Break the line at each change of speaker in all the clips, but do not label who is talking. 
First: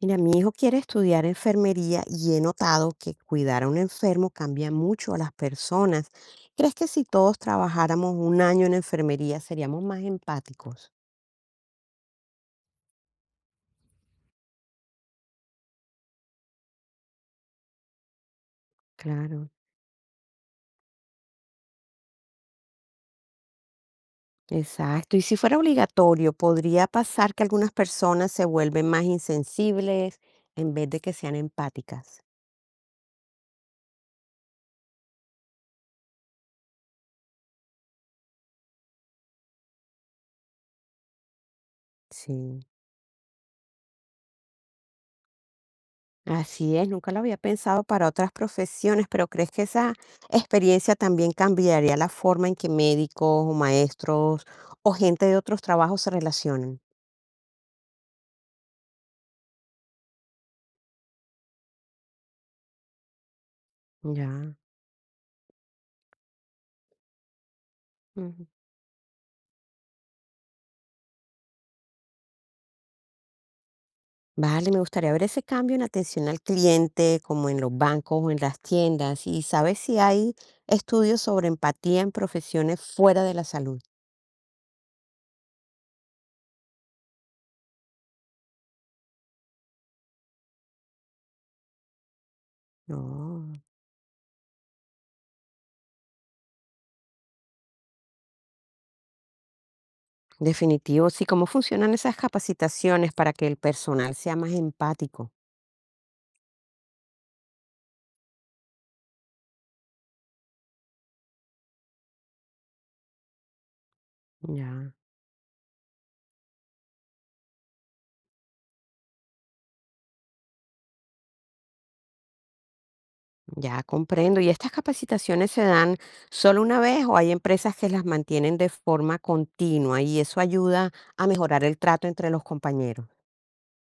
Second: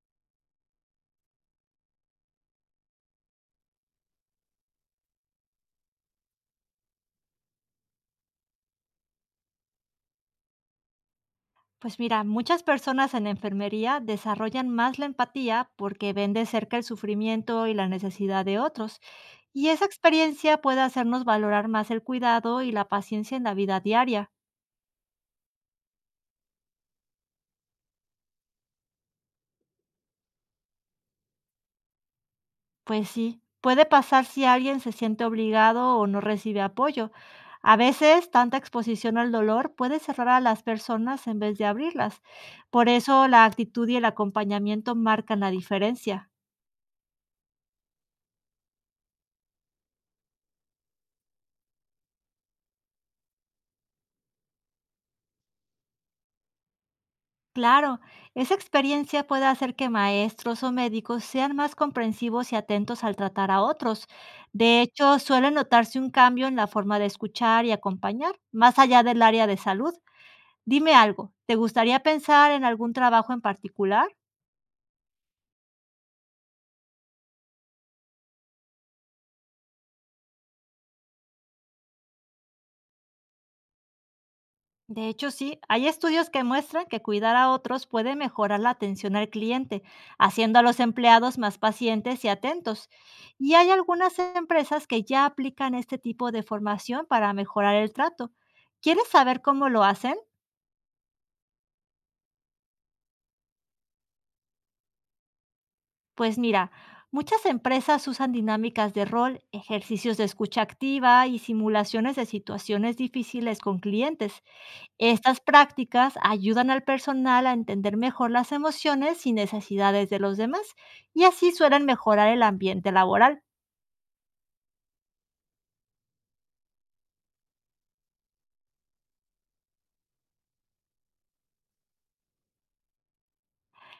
Mira, mi hijo quiere estudiar enfermería y he notado que cuidar a un enfermo cambia mucho a las personas. ¿Crees que si todos trabajáramos un año en enfermería seríamos más empáticos?
Pues mira, muchas personas en la enfermería desarrollan más la empatía porque ven de cerca el sufrimiento y la necesidad de otros,
Claro.
y esa experiencia puede hacernos valorar más el cuidado y la paciencia en la vida diaria.
Exacto. Y si fuera obligatorio, ¿podría pasar que algunas personas se vuelven más insensibles en vez de que sean empáticas?
Pues sí, puede pasar si alguien se siente obligado o no recibe apoyo. A veces, tanta exposición al dolor puede cerrar a las personas en vez de abrirlas.
Sí.
Por eso, la actitud y el acompañamiento marcan la diferencia.
Así es, nunca lo había pensado para otras profesiones, pero ¿crees que esa experiencia también cambiaría la forma en que médicos o maestros o gente de otros trabajos se relacionan?
Claro, esa experiencia puede hacer que maestros o médicos sean más comprensivos y atentos al tratar a otros.
Ya.
De hecho, suele notarse un cambio en la forma de escuchar y acompañar,
Ujú.
más allá del área de salud. Dime algo, ¿te gustaría pensar en algún trabajo en particular?
Vale, me gustaría ver ese cambio en atención al cliente, como en los bancos o en las tiendas. ¿Y sabes si hay estudios sobre empatía en profesiones fuera de la salud?
De hecho, sí, hay estudios que muestran que cuidar a otros puede mejorar la atención al cliente, haciendo a los empleados más pacientes y atentos.
No,
Y hay algunas empresas que ya aplican este tipo de formación para mejorar el trato. ¿Quieres saber cómo lo hacen?
definitivo. Sí, ¿cómo funcionan esas capacitaciones para que el personal sea más empático?
Pues mira, muchas empresas usan dinámicas de rol, ejercicios de escucha activa y simulaciones de situaciones difíciles con clientes.
Ya.
Estas prácticas ayudan al personal a entender mejor las emociones y necesidades de los demás y así suelen mejorar el ambiente laboral.
Ya comprendo. ¿Y estas capacitaciones se dan solo una vez o hay empresas que las mantienen de forma continua y eso ayuda a mejorar el trato entre los compañeros?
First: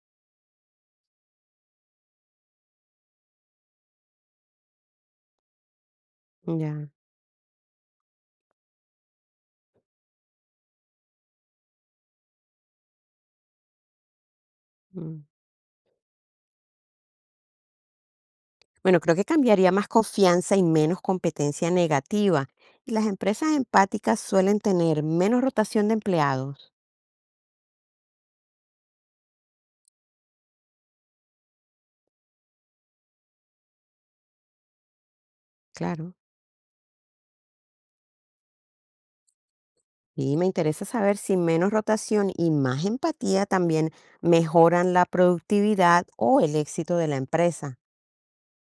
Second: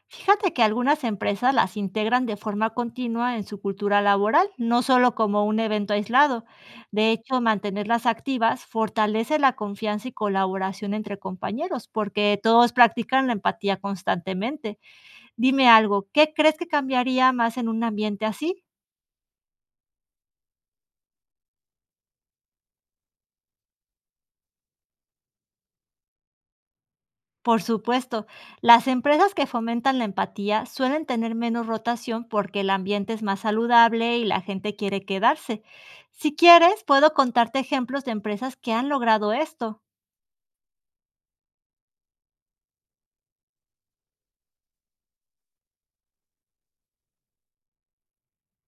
Fíjate que algunas empresas las integran de forma continua en su cultura laboral, no solo como un evento aislado.
Ya.
De hecho, mantenerlas activas fortalece la confianza y colaboración entre compañeros, porque todos practican la empatía constantemente.
Mm.
Dime algo, ¿qué crees que cambiaría más en un ambiente así?
Bueno, creo que cambiaría más confianza y menos competencia negativa. Y las empresas empáticas suelen tener menos rotación de empleados.
Por supuesto, las empresas que fomentan la empatía suelen tener menos rotación porque el ambiente es más saludable y la gente quiere quedarse.
Claro.
Si quieres, puedo contarte ejemplos de empresas que han logrado esto.
Y me interesa saber si menos rotación y más empatía también mejoran la productividad o el éxito de la empresa.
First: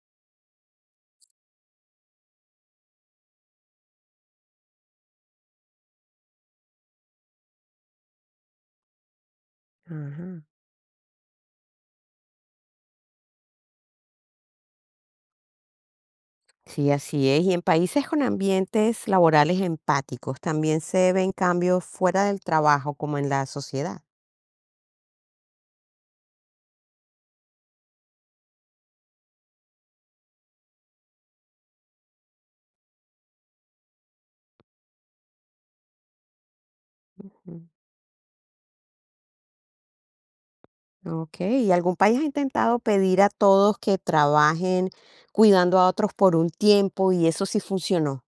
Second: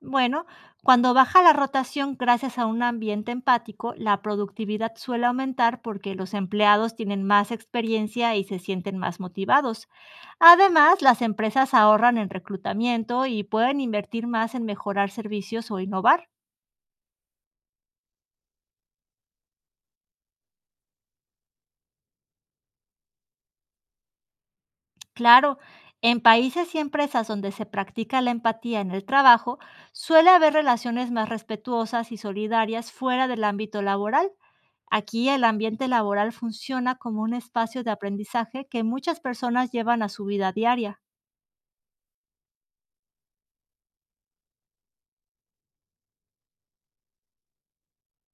Bueno, cuando baja la rotación gracias a un ambiente empático, la productividad suele aumentar porque los empleados tienen más experiencia y se sienten más motivados.
Ajá.
Además, las empresas ahorran en reclutamiento y pueden invertir más en mejorar servicios o innovar.
Sí, así es. Y en países con ambientes laborales empáticos también se ven cambios fuera del trabajo, como en la sociedad.
Claro, en países y empresas donde se practica la empatía en el trabajo, suele haber relaciones más respetuosas y solidarias fuera del ámbito laboral. Aquí el ambiente laboral funciona como un
Mm.
espacio de aprendizaje que muchas personas llevan a su vida diaria.
Ok. ¿Y algún país ha intentado pedir a todos que trabajen cuidando a otros por un tiempo y eso sí funcionó?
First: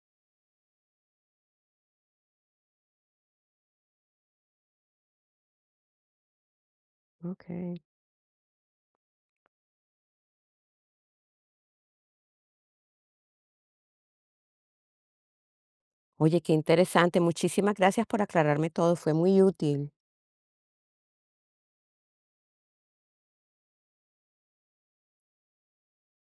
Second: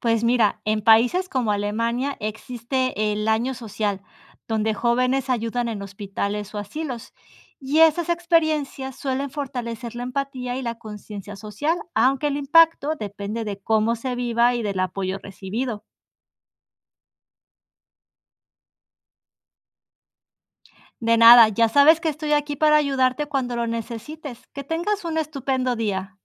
Pues mira, en países como Alemania existe el año social, donde jóvenes ayudan en hospitales o asilos, y
Ok.
esas experiencias suelen fortalecer la empatía y la conciencia social, aunque el impacto depende de cómo se viva y del apoyo recibido.
Oye, qué interesante. Muchísimas gracias por aclararme todo. Fue muy útil.
De nada, ya sabes que estoy aquí para ayudarte cuando lo necesites. Que tengas un estupendo día.